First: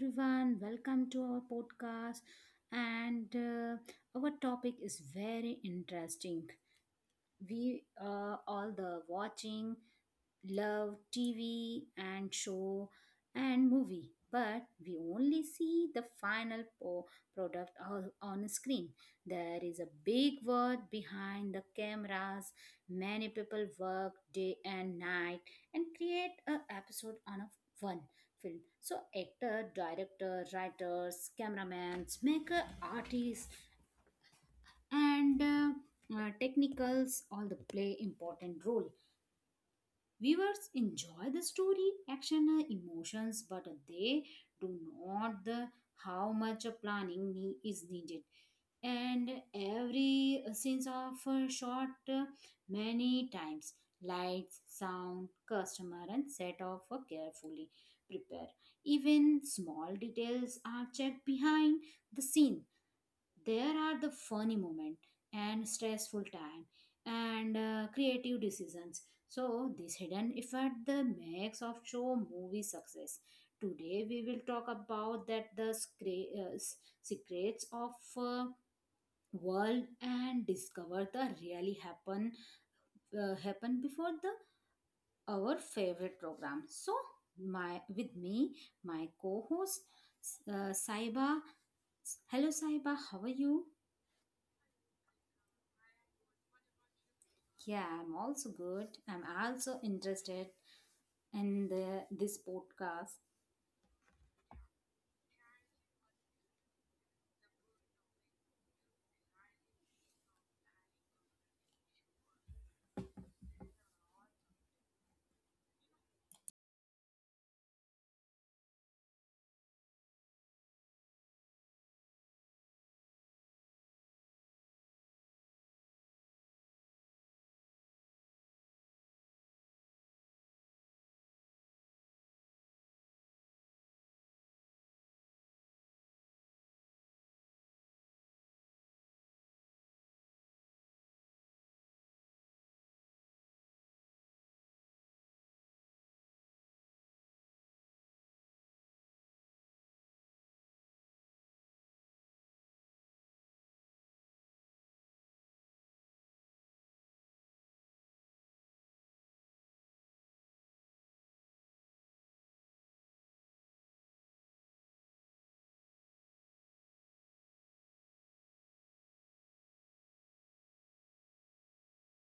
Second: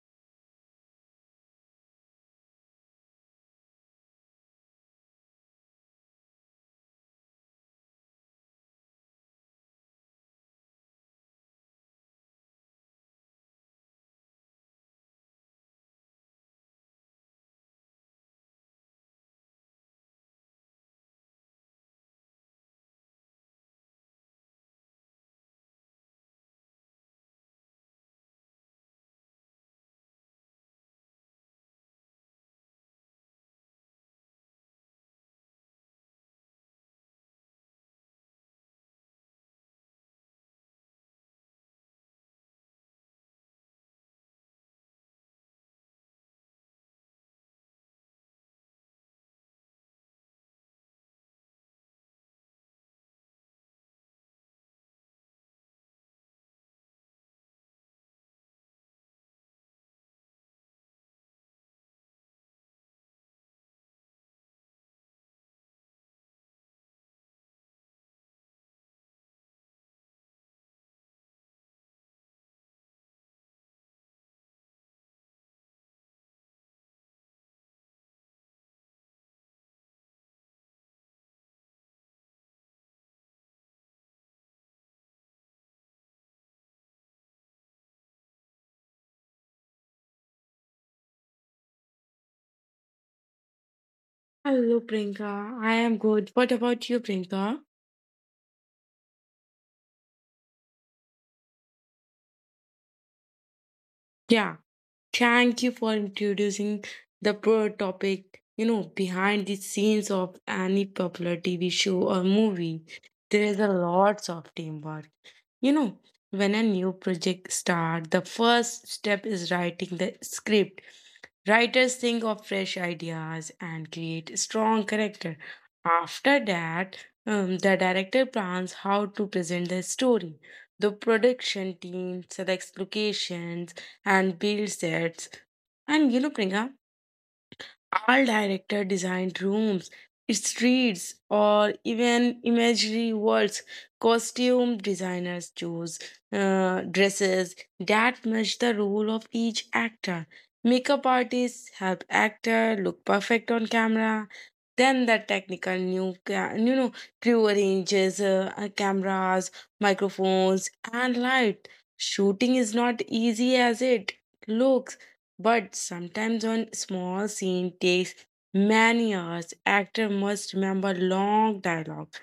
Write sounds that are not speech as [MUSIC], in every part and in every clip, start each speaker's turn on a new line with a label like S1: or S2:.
S1: everyone. Welcome to our podcast. And Our topic is very interesting. We all the watching love TV and show and movie, but we only see the product on screen. There is a big world behind the cameras. Many people work day and night and create a episode on a one film. So actor, director, writers, cameramen, maker, artists, and technicals all the play important role. Viewers enjoy the story, action, and emotions, but they do not the how much planning is needed. And every scenes of shot many times. Lights, sound, customer, and set off carefully. Prepare. Even small details are checked behind the scene. There are the funny moment and stressful time and creative decisions. So this hidden effect the makes of show movie success. Today we will talk about that the secrets of uh, world and discover the really happen before the our favorite program. So my with me, my co-host, Saiba. Hello, Saiba, how are you?
S2: Hello, Priyanka. I am good. What about you, Priyanka?
S1: Yeah, I'm also good. I'm also interested in the this podcast.
S2: Yeah, thank you for introducing the pro topic, you know, behind the scenes of any popular TV show or movie. There is a lots of teamwork. You know, when a new project starts, the first step is writing the script. Writers think of fresh ideas and create strong character. After that, the director plans how to present the story. The production team selects locations and builds sets. And you know, Priyanka, all director designed rooms, streets, or even imaginary worlds. Costume designers chose dresses that match the role of each actor. Makeup artists help actor look perfect on camera. Then the you know, crew arranges cameras, microphones, and light. Shooting is not easy as it looks, but sometimes one small scene takes many hours. Actor must remember long dialogue.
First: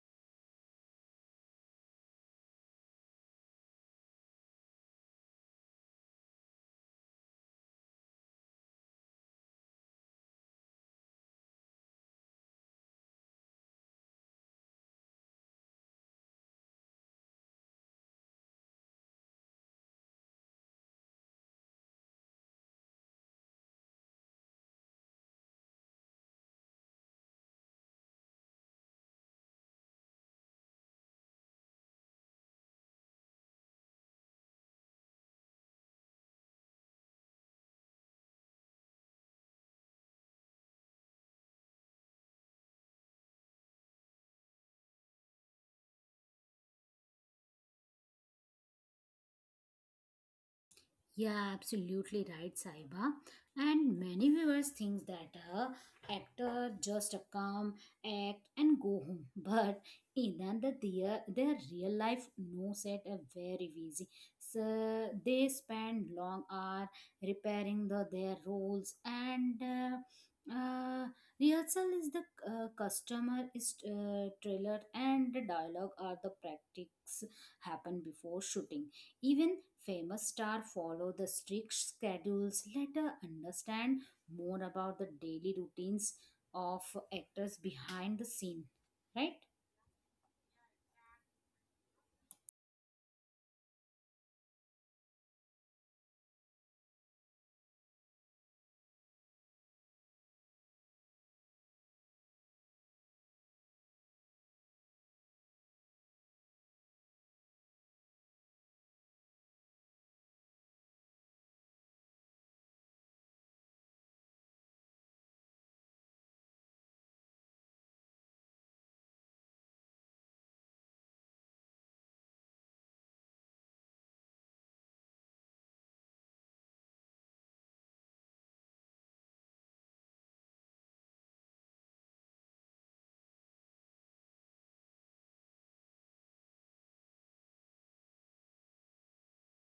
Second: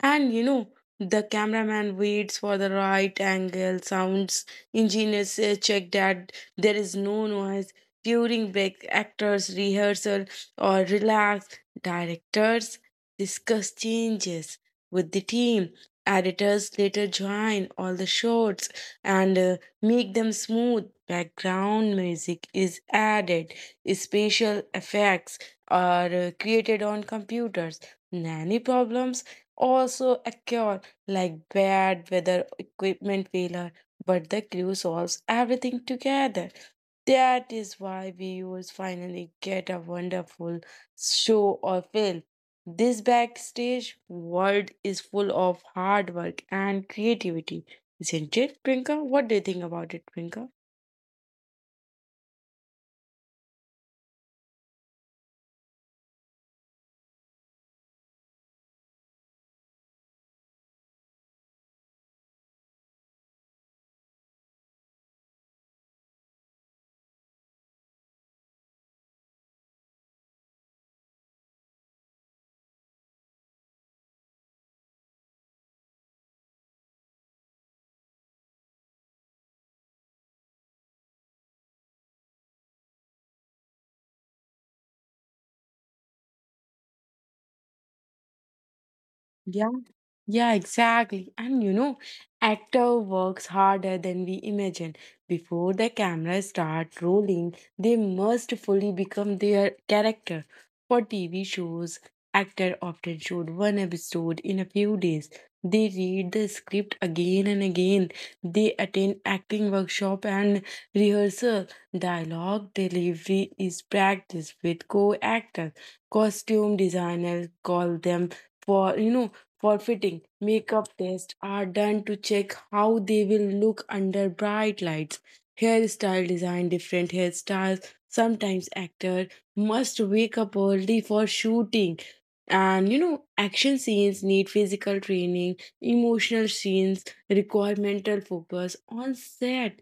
S2: And you know, the cameraman waits for the right angle, sounds engineers check that there is no noise. During break, actors rehearsal or relax. Directors discuss changes with the team. Editors later join all the shots and make them smooth. Background music is added, special effects are created on computers. Nanny problems also occur, like bad weather, equipment failure, but the crew solves everything together. That is why viewers finally get a wonderful show or film. This backstage world is full of hard work and creativity, isn't it, Prinka? What do you think about it, Trinka?
S1: Yeah, absolutely right, Saiba. And many viewers think that actor just come, act, and go home. [LAUGHS] But in their real life no set are very busy. So they spend long hour repairing their roles and. uh, rehearsal is the customer is trailer and the dialogue are the practice happen before shooting, even famous stars follow the strict schedules. Let us understand more about the daily routines of actors behind the scene, right?
S2: Yeah, exactly. And you know, actor works harder than we imagine. Before the cameras start rolling, they must fully become their character. For TV shows, actor often shoot one episode in a few days. They read the script again and again. They attend acting workshop and rehearsal. Dialogue delivery is practiced with co-actors. Costume designers call them for, you know, Forfeiting makeup tests are done to check how they will look under bright lights. Hairstyle design different hairstyles. Sometimes actor must wake up early for shooting. And you know, action scenes need physical training, emotional scenes require mental focus on set.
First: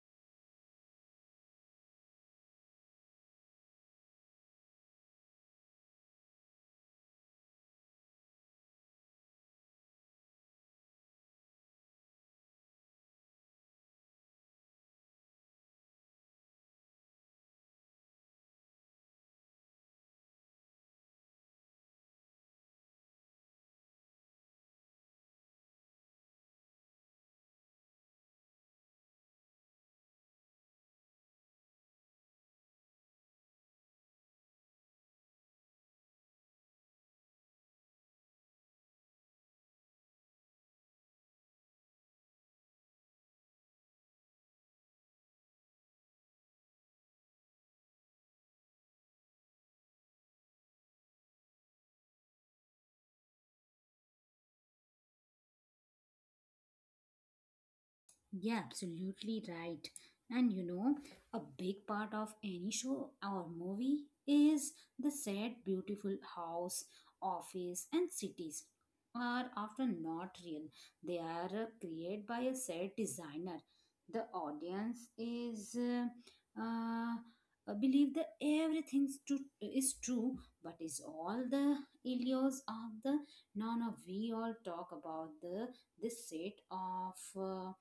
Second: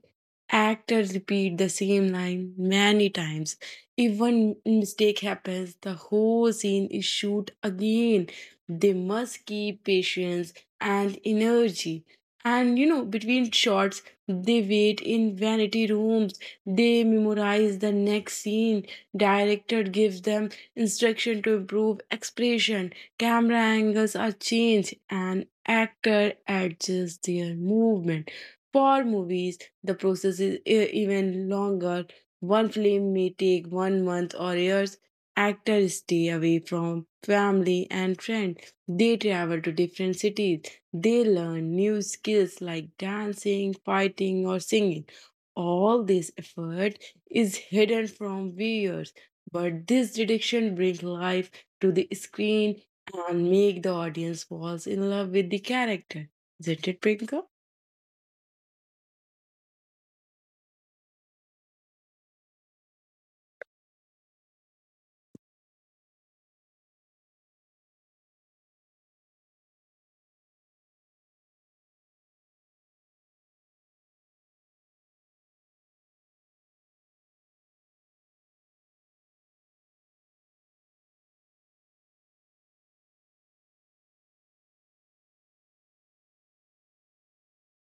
S2: Actors repeat the same line many times. If one mistake happens, the whole scene is shoot again. They must keep patience and energy. And you know, between shots, they wait in vanity rooms. They memorize the next scene. Director gives them instruction to improve expression. Camera angles are changed, and actor adjusts their movement. For movies, the process is even longer. One film may take one month or years. Actors stay away from family and friends. They travel to different cities. They learn new skills like dancing, fighting, or singing. All this effort is hidden from viewers, but this dedication brings life to the screen and make the audience falls in love with the character. Isn't it, Priyanka?
S1: Yeah, absolutely right. And you know, a big part of any show or movie is the set. Beautiful house, office, and cities are often not real. They are created by a set designer. The audience is believe that everything's true is true, but is all the illusions of the no no. We all talk about the this set of. Uh,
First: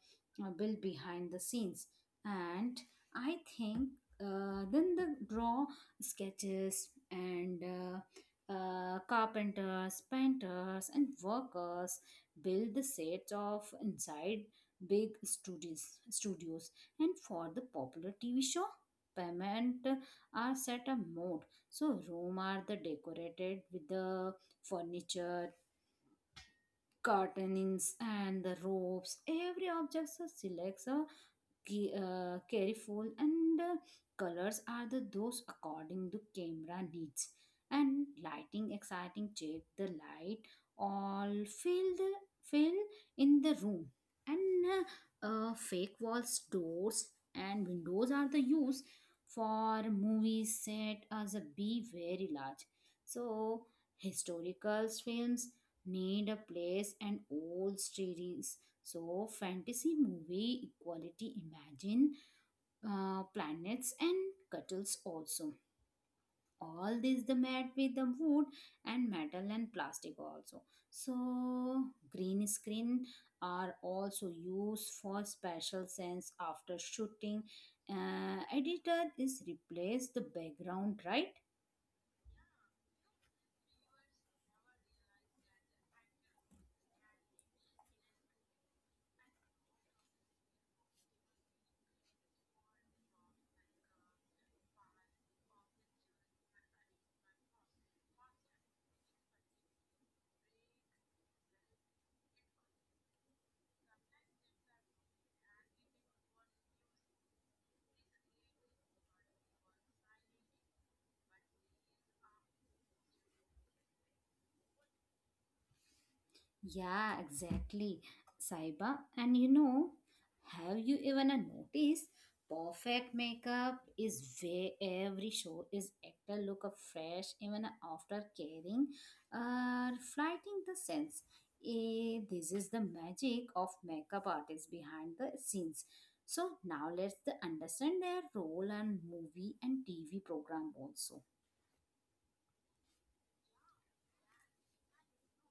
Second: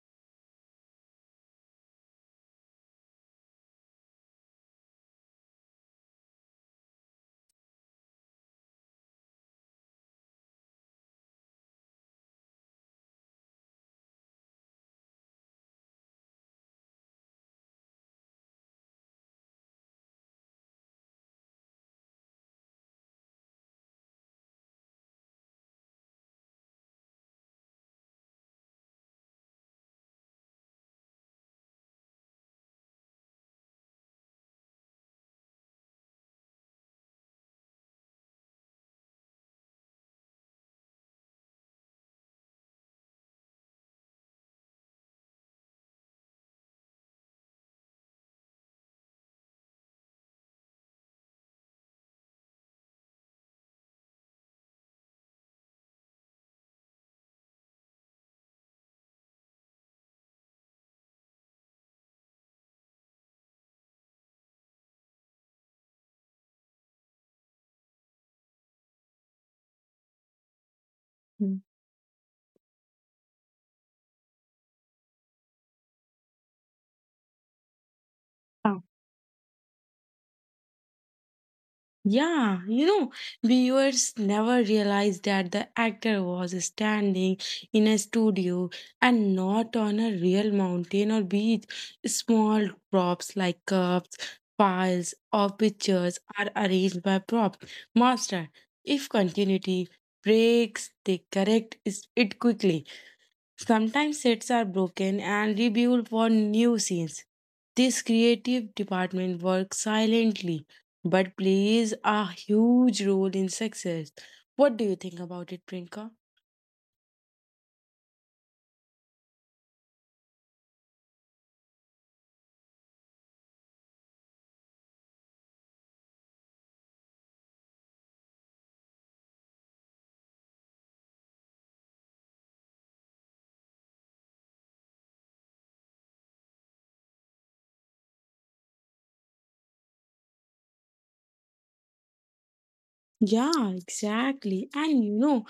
S1: uh, built behind the scenes, and I think then the draw sketches and carpenters, painters, and workers build the sets of inside big studios and for the popular TV show payment are set a mode. So room are the decorated with the furniture, curtains, and the ropes. Every object selects a careful and colors are the those according to camera needs, and lighting exciting check the light all fill the fill in the room. And fake walls, doors, and windows are the use for movies set as a be very large. So historical films need a place and old story. So fantasy movie equality imagine planets and cuttles also. All this the mat with the wood and metal and plastic also.
S2: Mm.
S1: So green screen are also used for special sense. After shooting, editor is replace the background, right?
S2: Yeah, you know, viewers never realized that the actor was standing in a studio and not on a real mountain or beach. Small props like cups, files, or pictures are arranged by prop master. If continuity breaks, they correct it quickly. Sometimes sets are broken and rebuilt for new scenes. This creative department works silently but plays a huge role in success. What do you think about it, Prinka?
S1: Yeah, exactly, Saiba. And you know, have you even a notice? Perfect makeup is where every show is actor look up fresh even after caring or fighting the sense. Eh, this is the magic of makeup artists behind the scenes. So now let's the understand their role and movie and TV program also.
S2: Yeah, exactly. And you know,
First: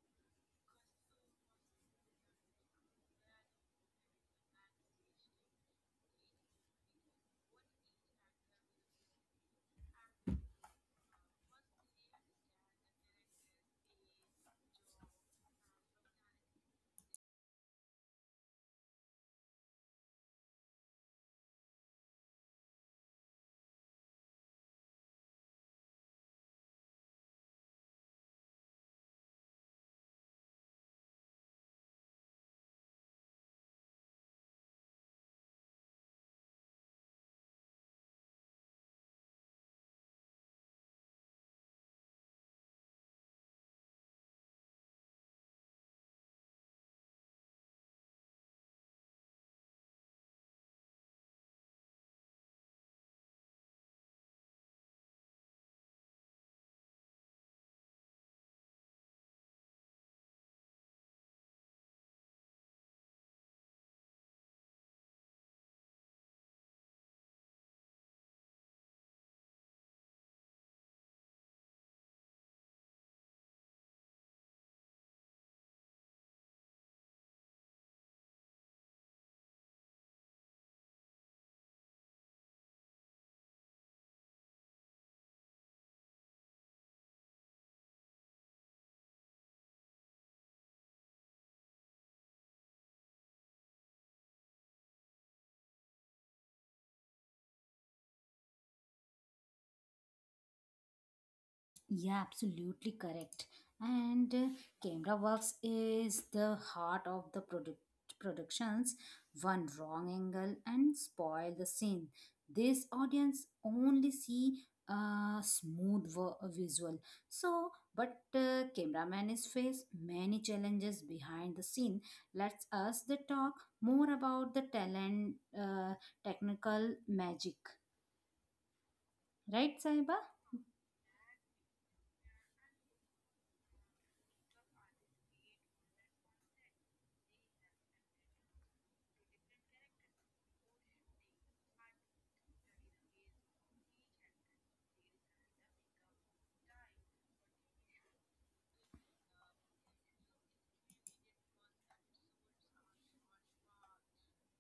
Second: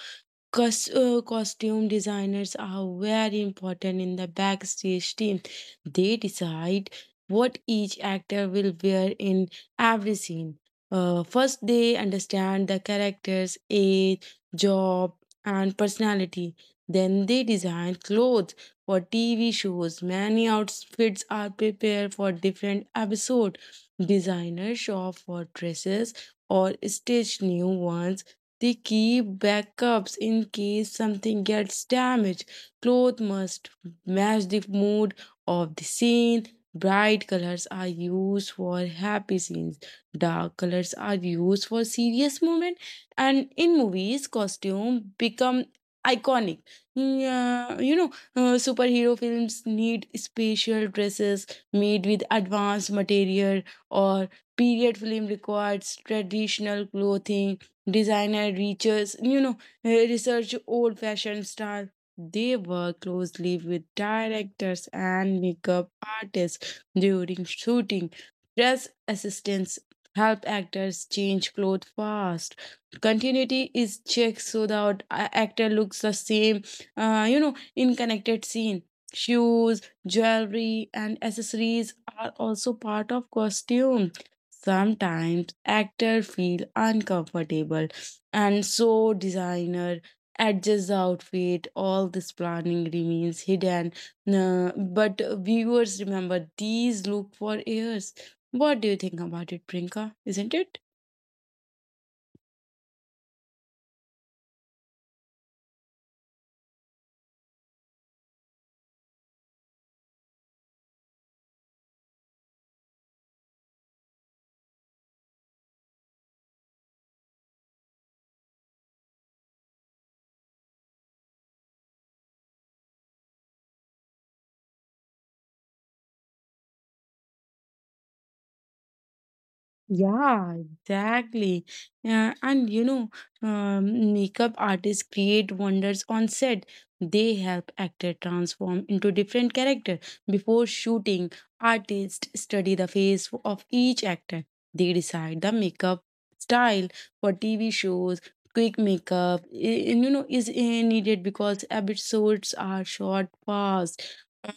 S2: Costume designers are very important in the backstage team. They decide what each actor will wear in every scene. First, they understand the character's age, job, and personality. Then they design clothes for TV shows. Many outfits are prepared for different episodes. Designers shop for dresses or stitch new ones. They keep backups in case something gets damaged. Clothes must match the mood of the scene. Bright colors are used for happy scenes. Dark colors are used for serious moments. And in movies, costume become iconic. Yeah, you know, superhero films need special dresses made with advanced material, or period film requires traditional clothing. Designer reaches, you know, research old fashioned style. They work closely with directors and makeup artists during shooting. Dress assistants help actors change clothes fast. Continuity is checked so that actor looks the same, you know, in connected scene. Shoes, jewelry, and accessories are also part of costumes. Sometimes actors feel uncomfortable and so designer adjusts the outfit. All this planning remains hidden. Nah, but viewers remember these look for years. What do you think about it, Prinka? Isn't it?
S1: Yeah, absolutely correct. And Camera Works is the heart of the productions. One wrong angle and spoil the scene. This audience only see a smooth visual. So, but cameraman is face many challenges behind the scene. Let's us the talk more about the talent, uh, technical magic, right, Saiba?
S2: Yeah, exactly. Yeah, and you know, makeup artists create wonders on set. They help actor transform into different character. Before shooting, artists study the face of each actor. They decide the makeup style for TV shows. Quick makeup, you know, is needed because episodes are short, fast.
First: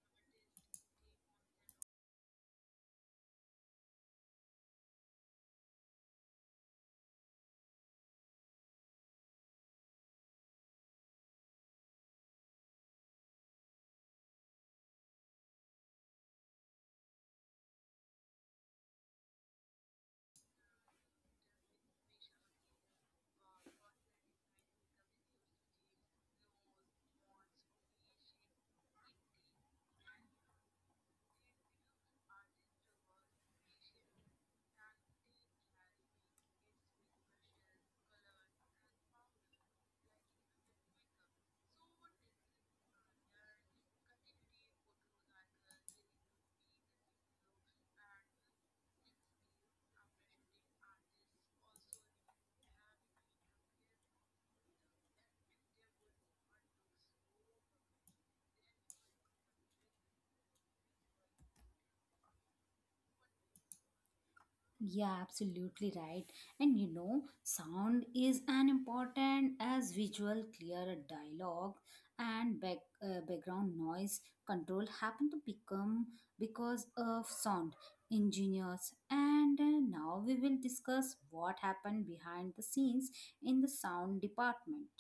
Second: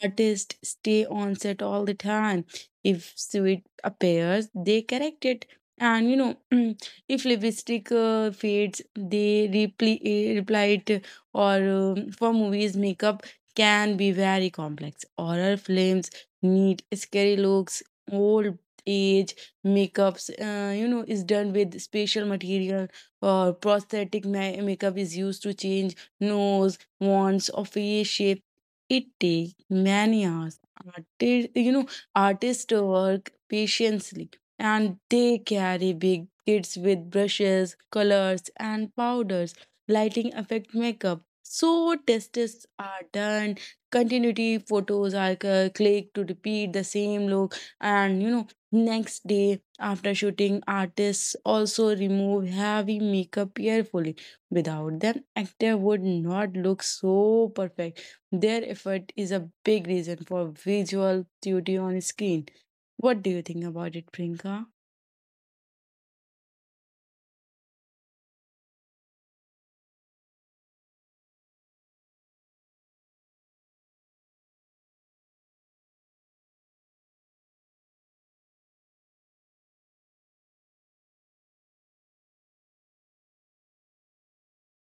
S2: Artists stay on set all the time. If sweet appears, they correct it. And you know, [CLEARS THROAT] if lipstick fades, they reply it. Or for movies, makeup can be very complex. Horror films need scary looks, old age makeups, you know, is done with special material, or prosthetic makeup is used to change nose wants or face shape. It takes many hours. Artists, artists work patiently, and they carry big kits with brushes, colors, and powders. Lighting affect makeup. So tests are done, continuity photos are clicked to repeat the same look, and you know, next day after shooting, artists also remove heavy makeup carefully. Without them, actor would not look so perfect. Their effort is a big reason for visual beauty on screen. What do you think about it, Priyanka?
S1: Yeah, absolutely right. And you know, sound is an important as visual. Clear dialogue and background noise control happen to become because of sound engineers. And Now we will discuss what happened behind the scenes in the sound department.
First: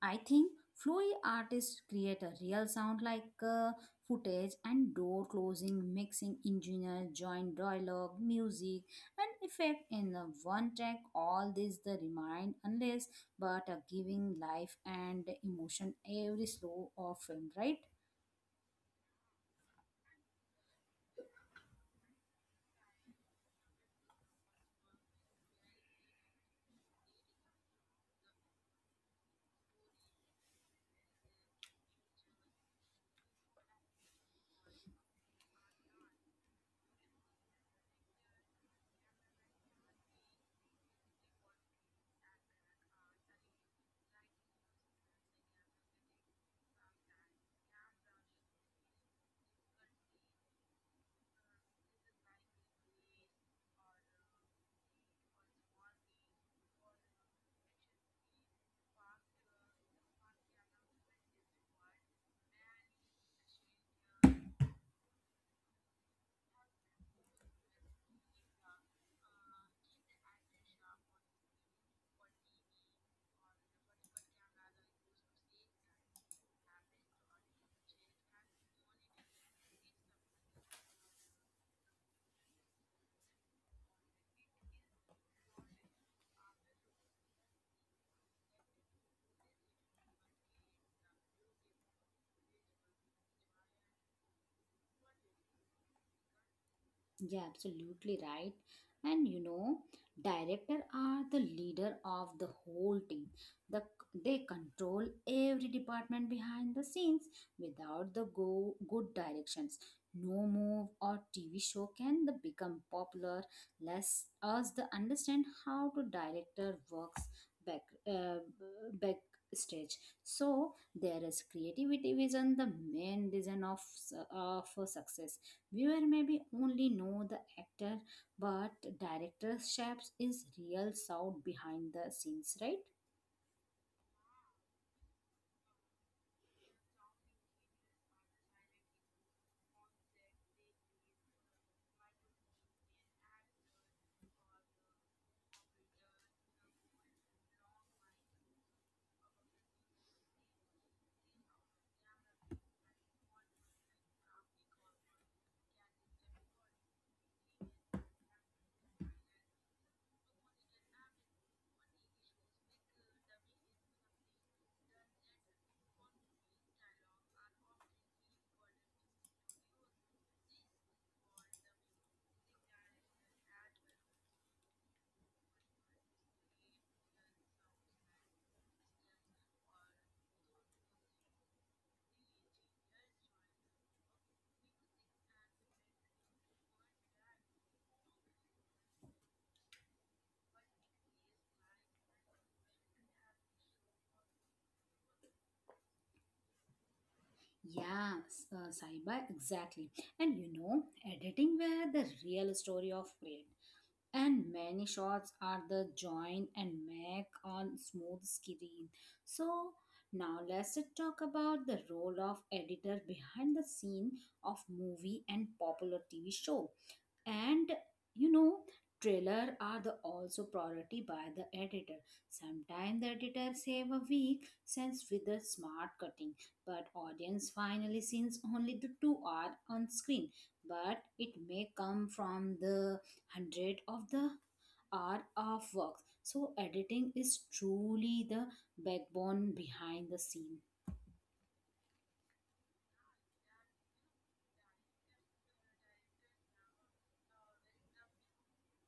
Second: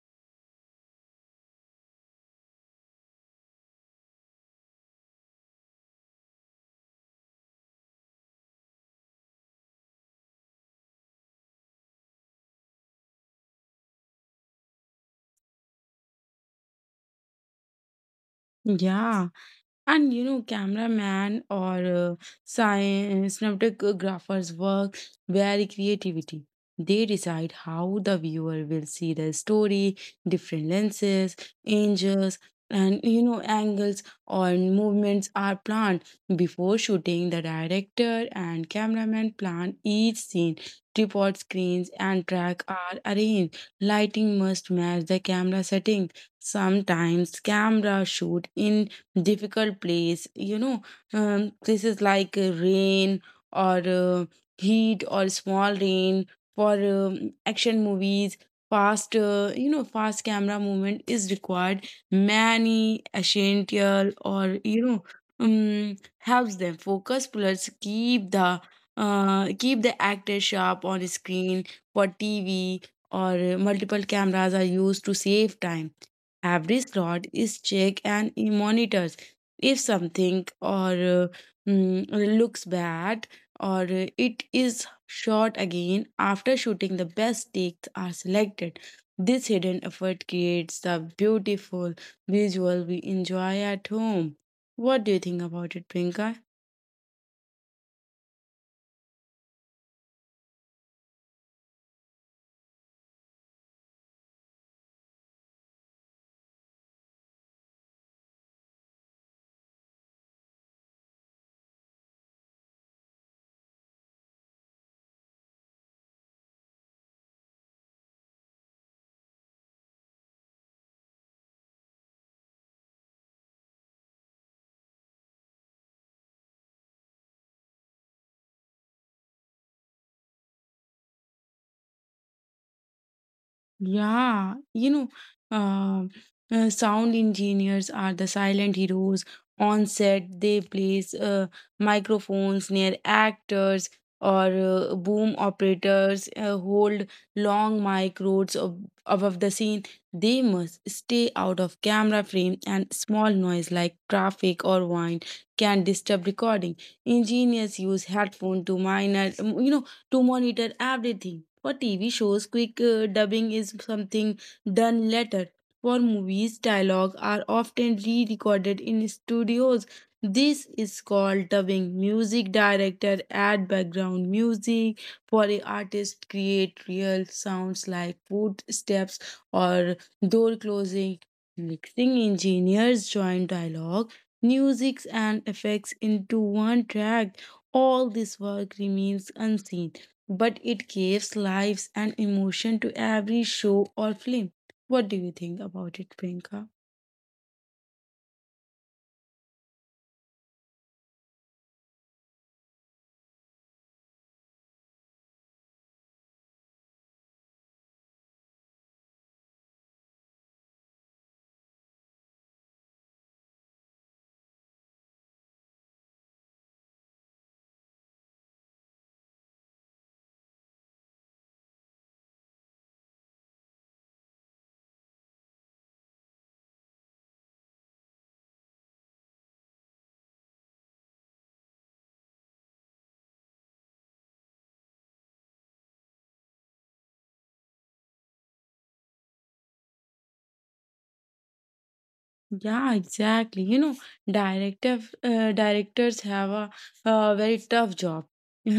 S1: I think Flowy artists create a real sound like footage and door closing, mixing engineer, joint dialogue, music, and effect in the one track. All this the remind unless but are giving life and emotion every slow of film, right?
S2: Yeah. And you know, cameraman or cinematographer's work very creativity. They decide how the viewer will see the story, different lenses, angles, and you know, angles or movements are planned before shooting. The director and cameraman plan each scene. Tripod screens and track are arranged. Lighting must match the camera setting. Sometimes camera shoot in difficult place, you know, places like rain or heat or small rain. For action movies, fast you know, fast camera movement is required. Many essential, or you know, helps them focus plus keep the keep the actor sharp on screen. For tv or multiple cameras are used to save time. Every slot is checked and it monitors. If something or mm, looks bad or it is shot again. After shooting, the best takes are selected. This hidden effort creates the beautiful visual we enjoy at home. What do you think about it, Priyanka?
S1: Yeah, absolutely right. And you know, director are the leader of the whole team. The, they control every department behind the scenes. Without good directions, no move or TV show can the become popular. Less us the understand how to director works back uh, back stage. So there is creativity vision, the main reason of of success. Viewer maybe only know the actor, but director shapes is real sound behind the scenes, right?
S2: Yeah, you know, um, sound engineers are the silent heroes on set. They place microphones near actors, or boom operators hold long mic roads above the scene. They must stay out of camera frame, and small noise like traffic or wind can disturb recording. Engineers use headphone to minor, you know to monitor everything. For TV shows, quick dubbing is something done later. For movies, dialogue are often re recorded in studios. This is called dubbing. Music director add background music, for a artist create real sounds like footsteps or door closing. Mixing engineers join dialogue, music, and effects into one track. All this work remains unseen but it gives lives and emotion to every show or film. What do you think about it, Priyanka?
S1: Yeah, Saiba, exactly. And you know, editing where the real story of create. And many shots are the join and make on smooth screen. So now let's talk about the role of editor behind the scene of movie and popular TV show. And you know, trailer are the also priority by the editor. Sometimes the editor save a week since with the smart cutting, but audience finally sees only the two are on screen, but it may come from the hundred of the hour of work. So editing is truly the backbone behind the scene.
S2: Yeah, exactly. You know, director directors have a very tough job. [LAUGHS]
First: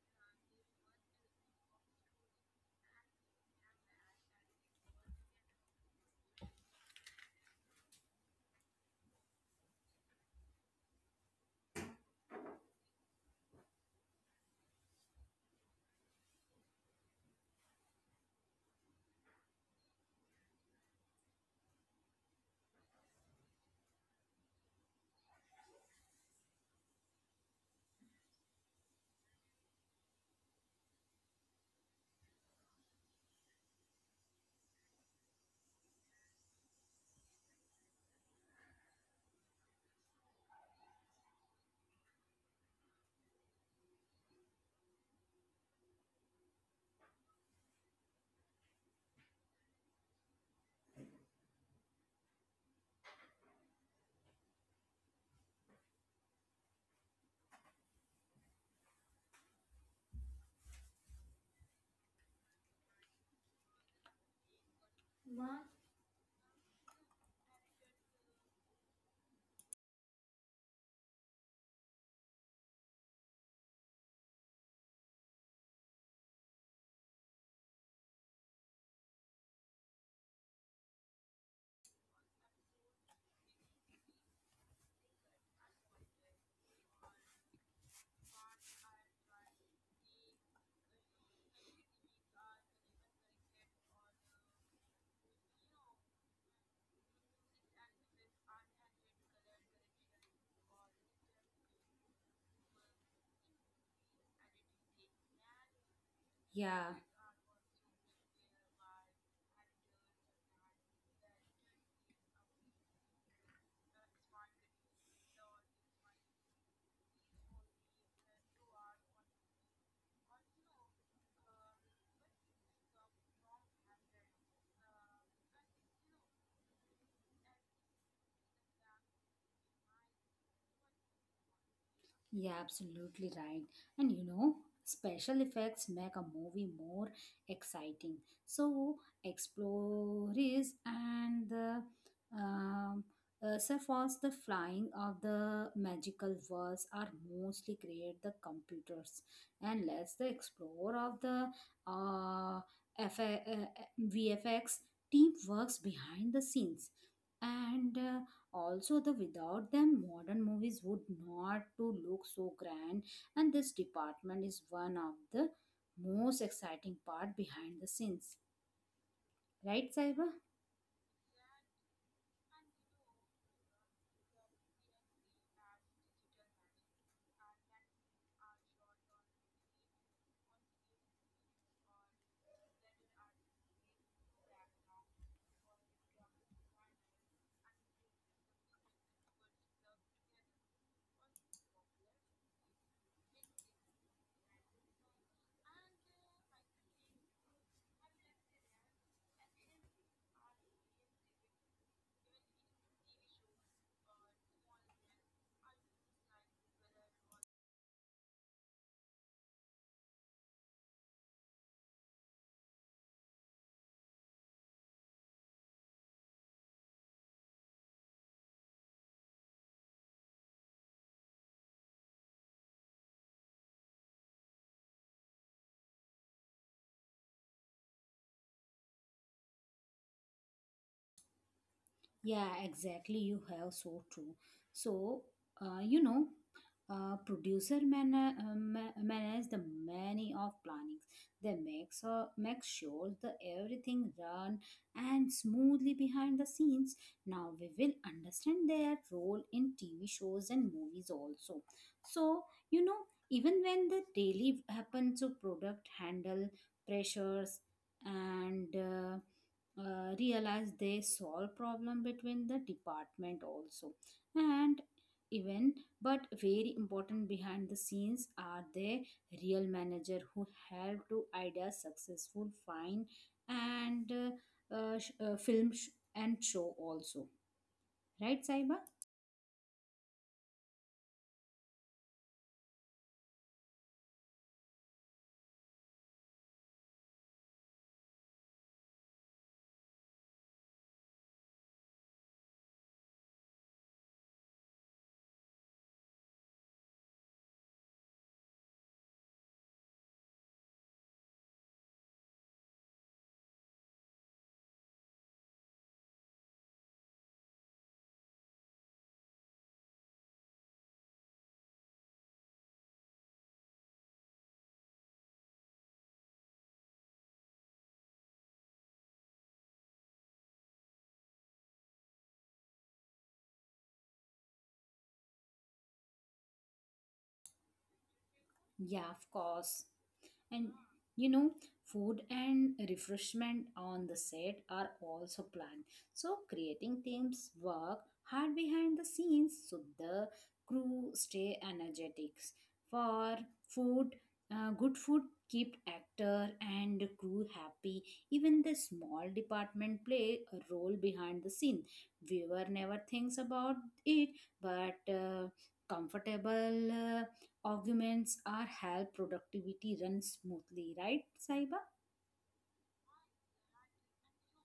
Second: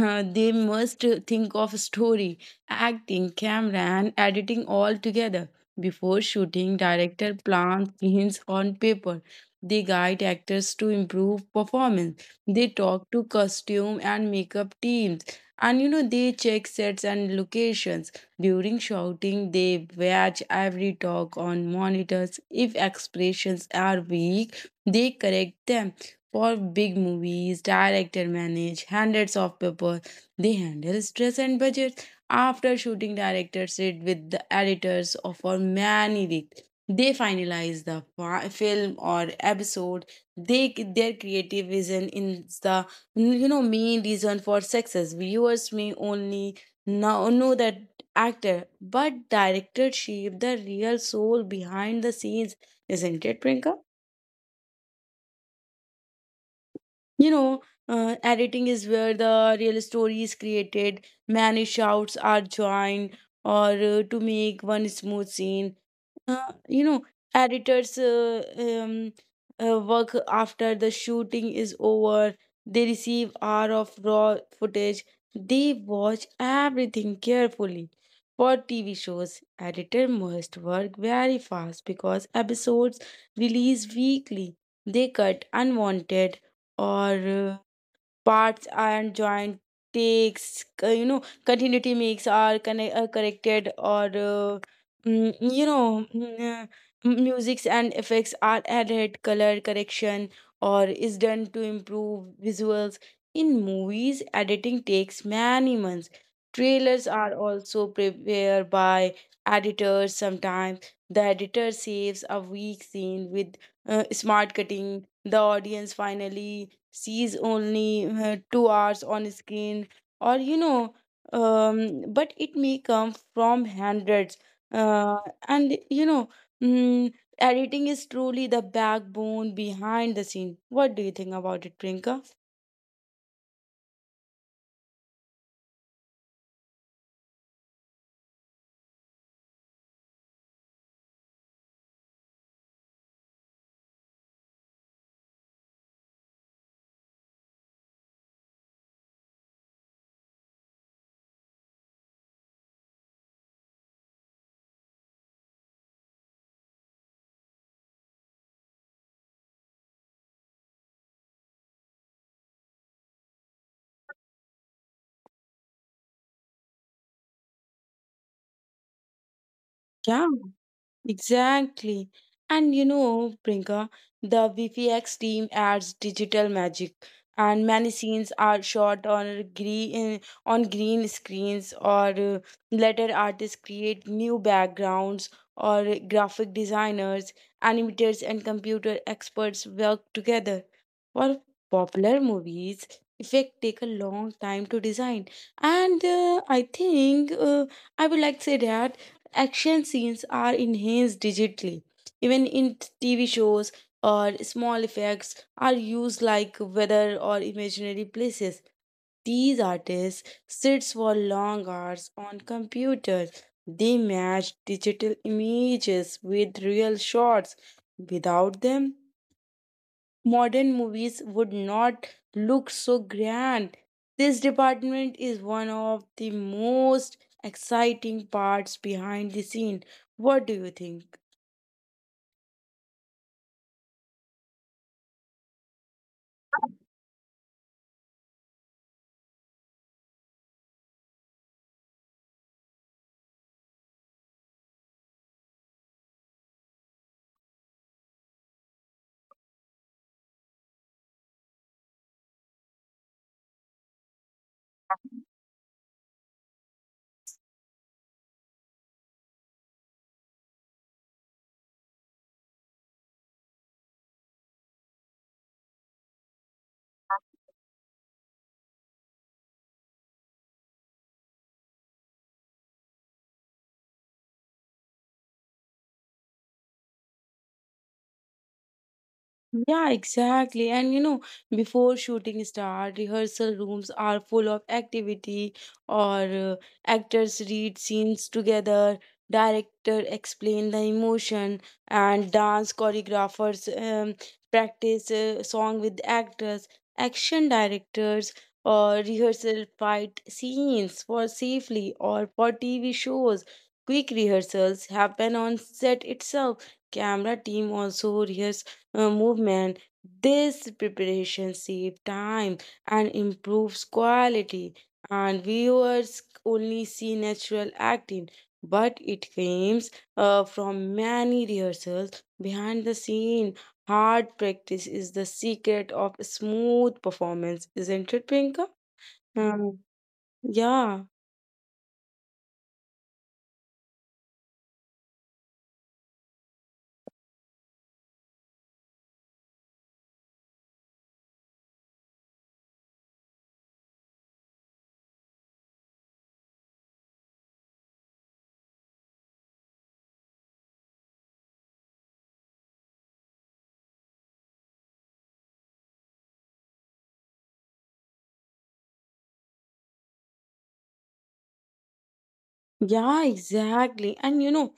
S2: They must think of story, acting, camera, and editing all together. Before shooting, director plans scenes on paper. They guide actors to improve performance. They talk to costume and makeup teams, and you know they check sets and locations. During shouting, they watch every talk on monitors. If expressions are weak, they correct them. For big movies, director manage hundreds of people. They handle stress and budget. After shooting, directors sit with the editors for many weeks. They finalize the film or episode. They their creative vision is the, you know, main reason for success. Viewers may only now know that actor, but director shape the real soul behind the scenes, isn't it, Prinka? you know Editing is where the real story is created. Many shouts are joined or to make one smooth scene. uh, you know Editors work after the shooting is over. They receive hour of raw footage. They watch everything carefully. For TV shows, editor must work very fast because episodes release weekly. They cut unwanted or uh, parts and joint takes. Continuity makes are corrected, or mm, you know mm, musics and effects are added. Color correction or is done to improve visuals. In movies, editing takes many months.
S1: Yeah
S2: Trailers are also prepared by editors sometimes. The editor saves a weak scene with smart cutting. The audience finally sees only 2 hours on screen, or you know but it may come from hundreds. Uh, and you know mm, Editing is truly the backbone behind the scene. What do you think about it, Prinka?
S1: Yeah, absolutely right. And you know, special effects make a movie more exciting. So explorers and the um, surface the flying of the magical worlds are mostly create the computers, and lets the explore of the uh, F- uh, VFX team works behind the scenes, and also the without them modern movies would not to look so grand. And this department is one of the most exciting part behind the scenes, right,
S2: Yeah,
S1: Saiba?
S2: exactly. And you know, Prinka, the VFX team adds digital magic, and many scenes are shot on green screens, or later artists create new backgrounds, or graphic designers, animators, and computer experts work together. For popular movies, effect take a long time to design, and I would like to say that action scenes are enhanced digitally. Even in TV shows or small effects are used like weather or imaginary places. These artists sits for long hours on computers. They match digital images with real shots. Without them, modern movies would not look so grand. This department is one of the most exciting parts behind the scene. What do you think?
S1: Yeah, exactly. You have so true. So, you know, producer manage the many of plannings. They make sure the everything run and smoothly behind the scenes. Now we will understand their role in TV shows and movies also. So you know, even when the daily happen to product handle pressures and realize they solve problem between the department also, and even but very important behind the scenes are the real manager who help to idea successful fine, and film and show also, right, Saiba?
S2: Yeah, exactly. And you know, before shooting start, rehearsal rooms are full of activity, or actors read scenes together, director explain the emotion, and dance choreographers practice song with actors, action directors or rehearsal fight scenes for safely or for TV shows. Quick rehearsals happen on set itself. Camera team also rehears movement. This preparation saves time and improves quality, and viewers only see natural acting, but it comes from many rehearsals behind the scene. Hard practice is the secret of smooth performance, isn't it, Pinka?
S1: Yeah, of
S2: Um,
S1: course. And
S2: yeah,
S1: you know, food and refreshment on the set are also planned. So creating teams work hard behind the scenes so the crew stay energetic. For food, good food keep actor and crew happy. Even the small department play a role behind the scene. Viewer never thinks about it, but comfortable uh, arguments are help productivity run smoothly, right, Saiba?
S2: yeah, exactly. And you know,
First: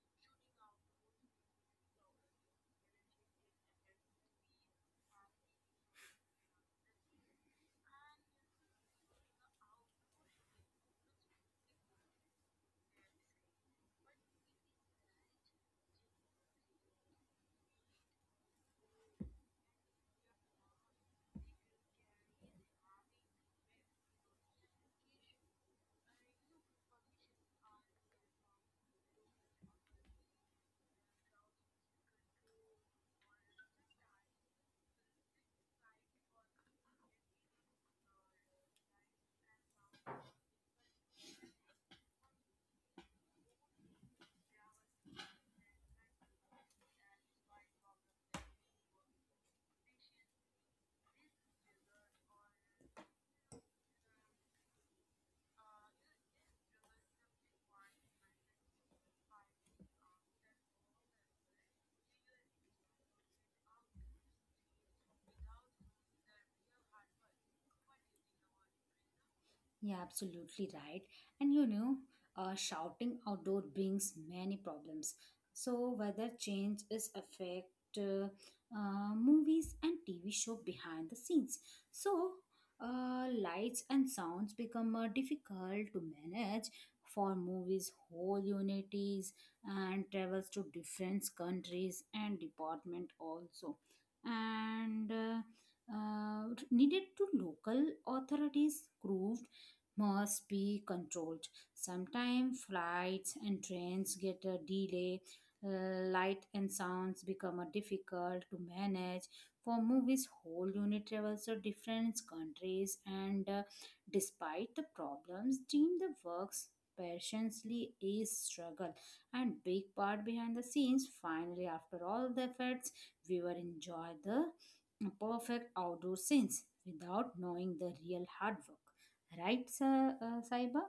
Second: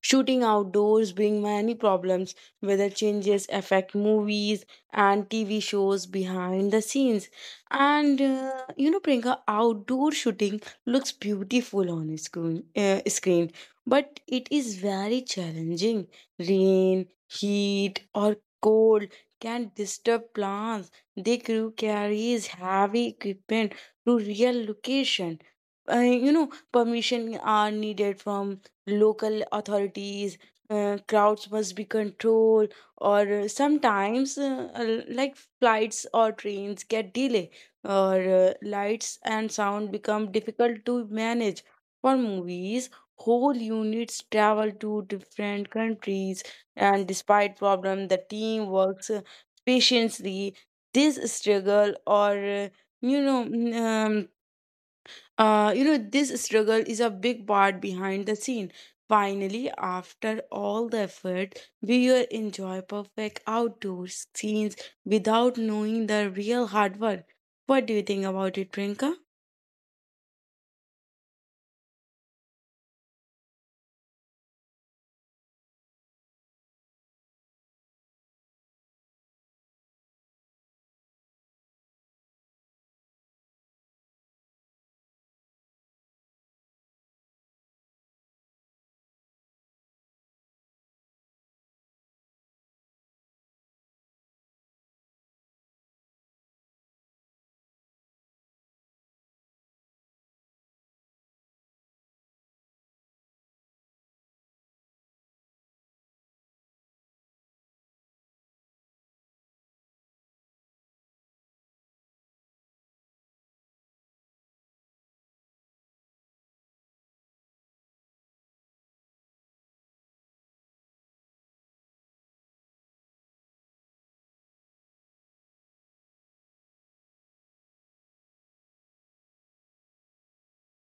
S2: shooting outdoors brings many problems. Weather changes affect movies and TV shows behind the scenes. And you know, Priyanka, outdoor shooting looks beautiful on a screen, but it is very challenging. Rain, heat, or cold can disturb plans. The crew carries heavy equipment to real location. You know, permission are needed from local authorities. Crowds must be controlled, or sometimes like flights or trains get delay, or lights and sound become difficult to manage. For movies, whole units travel to different countries, and despite problem the team works patiently. This struggle or you know mm, you know, This struggle is a big part behind the scene. Finally, after all the effort, we will enjoy perfect outdoor scenes without knowing the real hard work. What do you think about it, Priyanka?
S1: Yeah, absolutely right. And you know, shouting outdoor brings many problems. So weather change is affect movies and TV show behind the scenes. So lights and sounds become difficult to manage for movies. Whole unities and travels to different countries and department also, and needed to local authorities crew must be controlled. Sometimes flights and trains get a delay, light and sounds become a difficult to manage. For movies, whole unit travels to different countries, and despite the problems, team the works patiently is struggle and big part behind the scenes. Finally, after all the efforts, viewer enjoy the perfect outdoor scenes without knowing the real hard work. Right, Saiba?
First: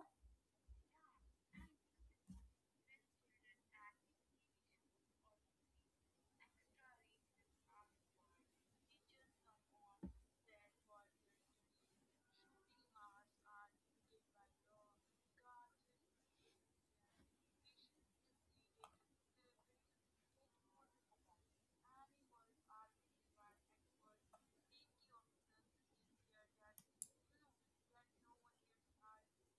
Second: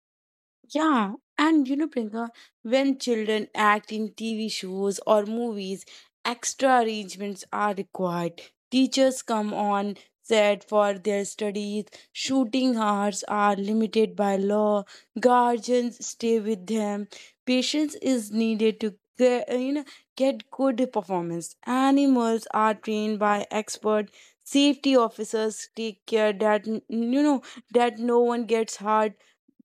S2: Yeah, and you know, Priyanka, when children act in TV shows or movies, extra arrangements are required. Teachers come on set for their studies, shooting hours are limited by law, guardians stay with them, patience is needed to get good performance. Animals are trained by expert, safety officers take care that know that no one gets hurt,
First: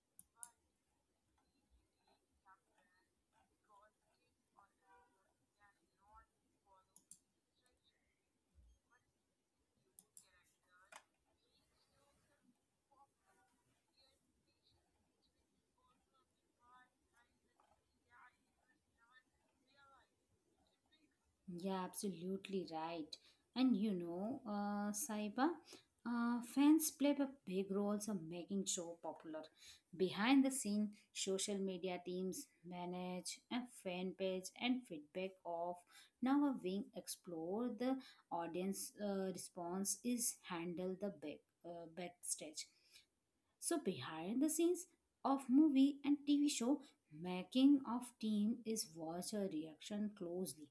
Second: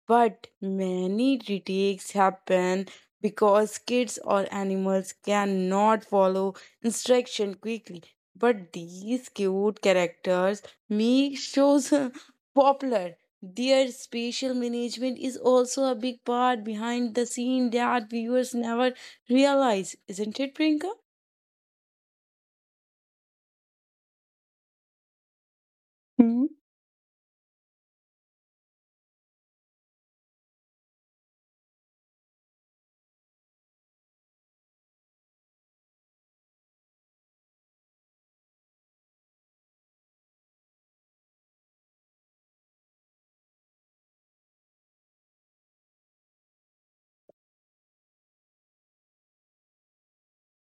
S2: but many retakes happen because kids or animals cannot follow instruction quickly. But these cute characters make shows [LAUGHS] popular. Their spatial management is also a big part behind the scene that viewers never realize, isn't it, Prinka?
S1: Yeah, absolutely right. And you know, Saiba, fans play a big role in making show popular. Behind the scene, social media teams manage a fan page and feedback of now a wing explore the audience response is handled the backstage. So behind the scenes of movie and TV show, making of team is watch a reaction closely.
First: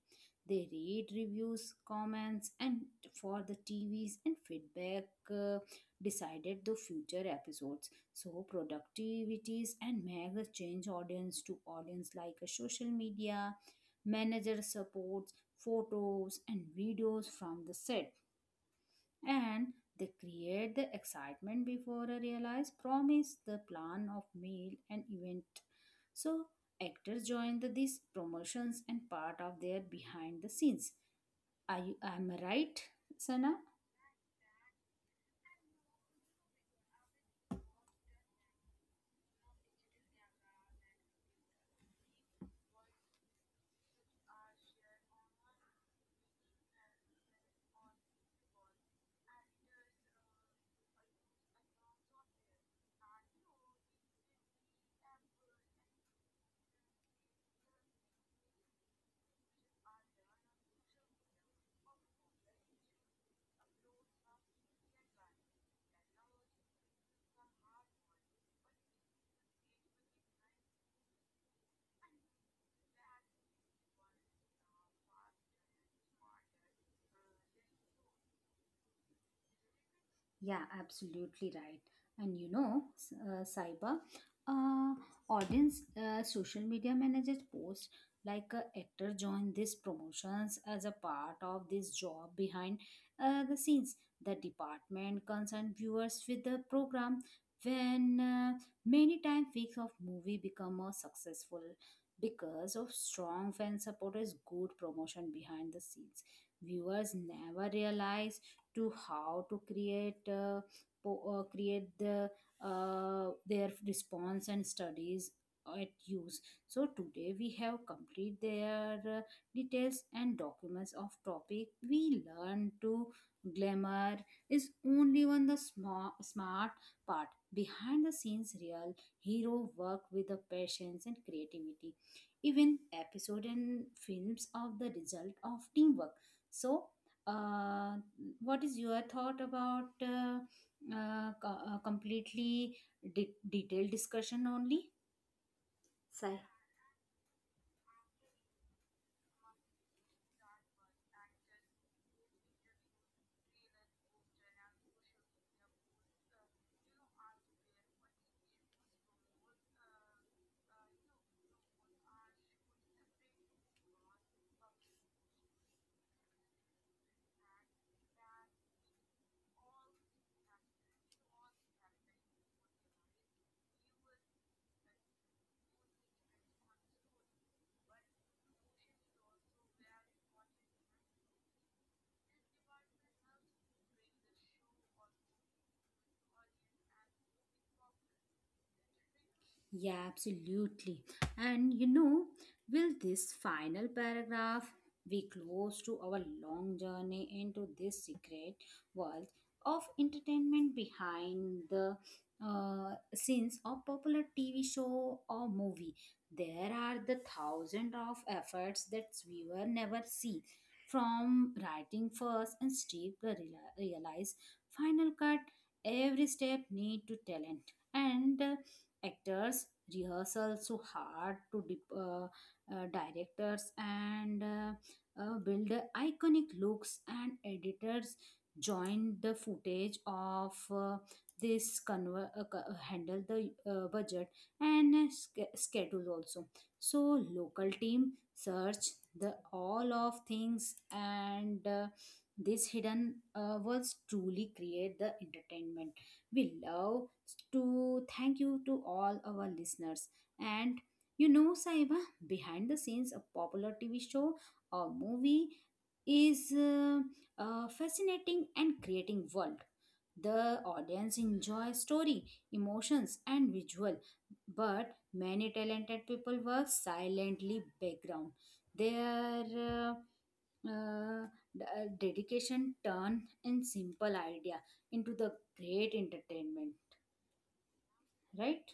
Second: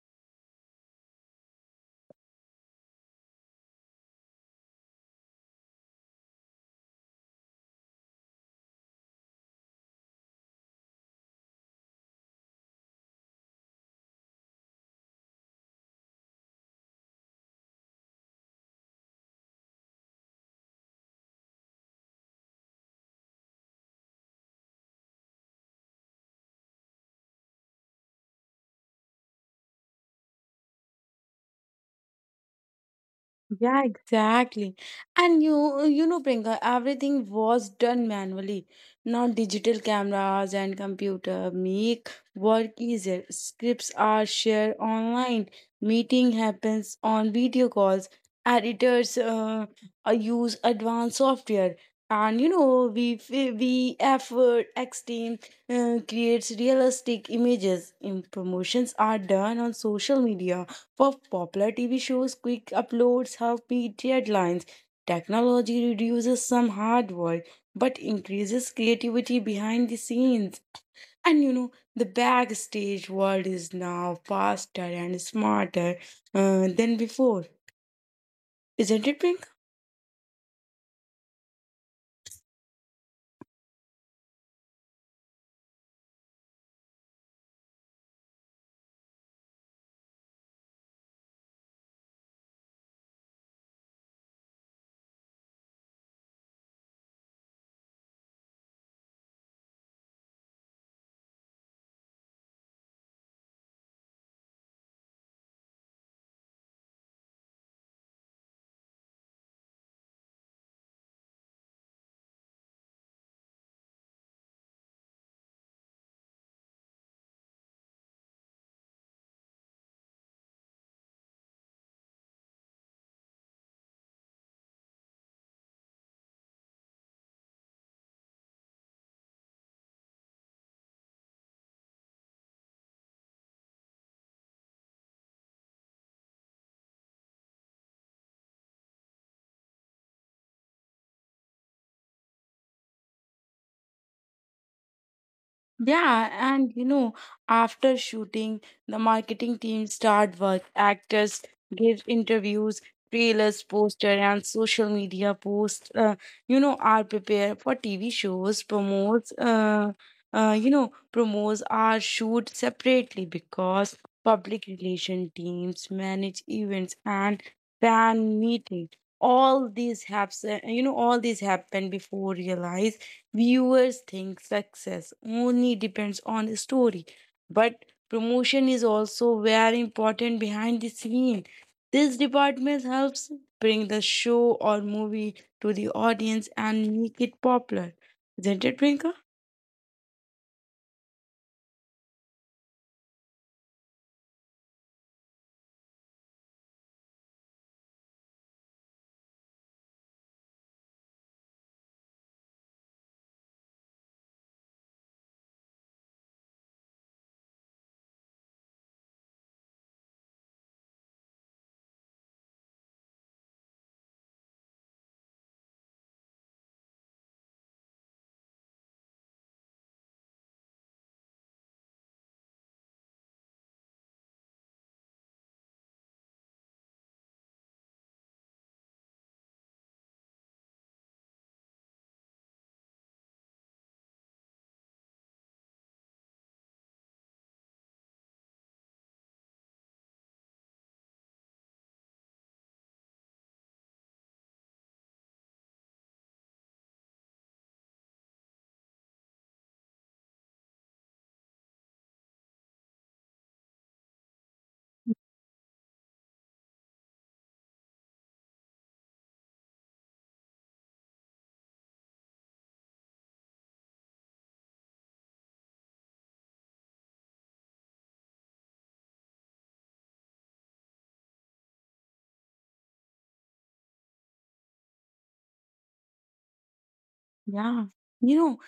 S1: They read reviews, comments, and for the TVs and feedback uh, decided the future episodes. So productivities and make the change audience to audience like a social media, manager supports, photos and videos from the set, and they create the excitement before a realized promise the plan of meal and event. So actors join these promotions and part of their behind the scenes. Are you, am I right, Sana?
S2: Yeah, exactly. And you know, Prinka, everything was done manually. Now digital cameras and computer make work easier. Scripts are shared online. Meeting happens on video calls. Editors use advanced software. And you know, we effort X team creates realistic images. And promotions are done on social media for popular TV shows, quick uploads have beat deadlines. Technology reduces some hard work but increases creativity behind the scenes. And you know, the backstage world is now faster and smarter than before, isn't it, Pink?
S1: Yeah, absolutely right. And you know, Saiba, uh, audience social media managers post like a actor joined these promotions as a part of this job behind the scenes. The department concerned viewers with the program when many times weeks of movie become more successful because of strong fan support is good promotion behind the scenes. Viewers never realize to how to create create the their response and studies at use. So today we have complete their details and documents of topic we learn to glamour is only one the smart part behind the scenes. Real hero work with the patience and creativity, even episode and films of the result of teamwork. So uh, what is your thought about completely detailed discussion only?
S2: Yeah, and you know, after shooting, the marketing team start work. Actors give interviews, trailers, poster, and social media posts. Are prepared for TV shows. Promos are shoot separately because public relation teams manage events and fan meetings. All these happen before realize. Viewers think success only depends on the story, but promotion is also very important behind the scene. This department helps bring the show or movie to the audience and make it popular. Isn't it, Prinka?
S1: Yeah, absolutely. And you know, will this final paragraph, be close to our long journey into this secret world of entertainment behind the scenes of popular TV show or movie. There are the thousands of efforts that viewer never see. From writing first and Steve realize final cut, every step need to talent and actors rehearsal so hard to directors and build iconic looks, and editors join the footage of handle the budget and schedule also. So local team search the all of things, and this hidden was truly create the entertainment we love. To thank you to all our listeners. And you know, Saiba, behind the scenes, a popular TV show or movie is a fascinating and creating world. The audience enjoy story, emotions, and visual, but many talented people work silently background. Their uh, dedication turn in simple idea into the great entertainment,
S2: Yeah. You know,
S1: right?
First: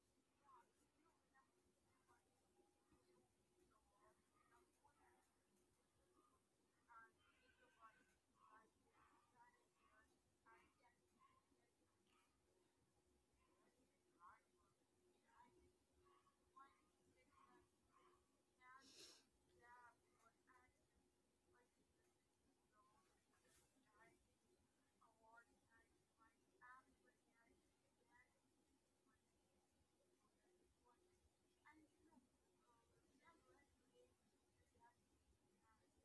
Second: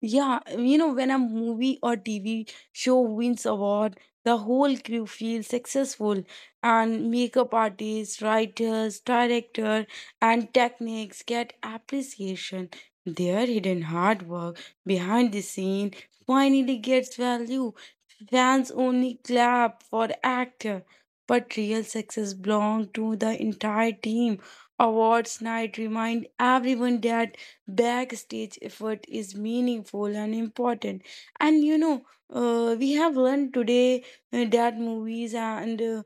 S2: Yeah, you know, when a movie or TV show wins award, the whole crew feels successful and makeup artists, writers, director and techniques get appreciation. Their hidden hard work behind the scene finally gets value. Fans only clap for actor, but real success belongs to the entire team. Awards night remind everyone that backstage effort is meaningful and important. And you know We have learned today that movies and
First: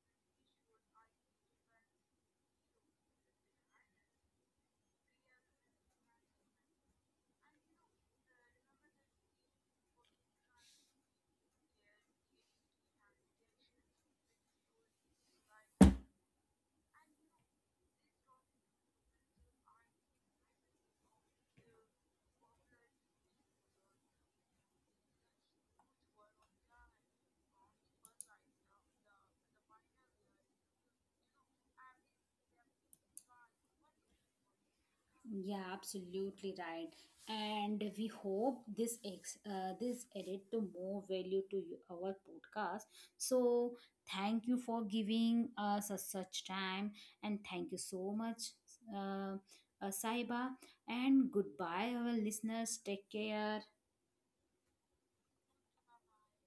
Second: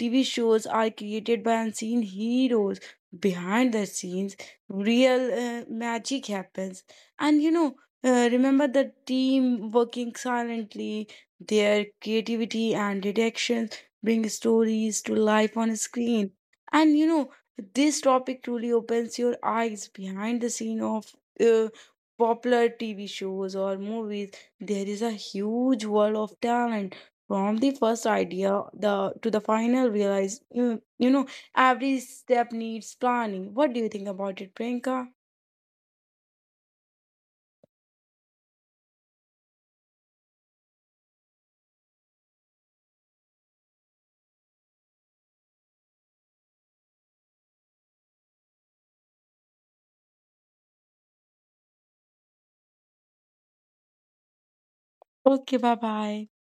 S2: TV shows are created by unseen heroes behind the scenes. Real magic happens. And you know Remember the team working silently. Their creativity and directions bring stories to life on screen. And you know This topic truly opens your eyes behind the scene of uh, popular TV shows or movies. There is a huge world of talent from the first idea the to the final realize. Every step needs planning. What do you think about it, Priyanka?
S1: Yeah, absolutely right. And we hope this ex this added to more value to you, our podcast. So thank you for giving us a such time, and thank you so much, uh, Saiba. And goodbye, our listeners. Take care.
S2: Okay, bye bye.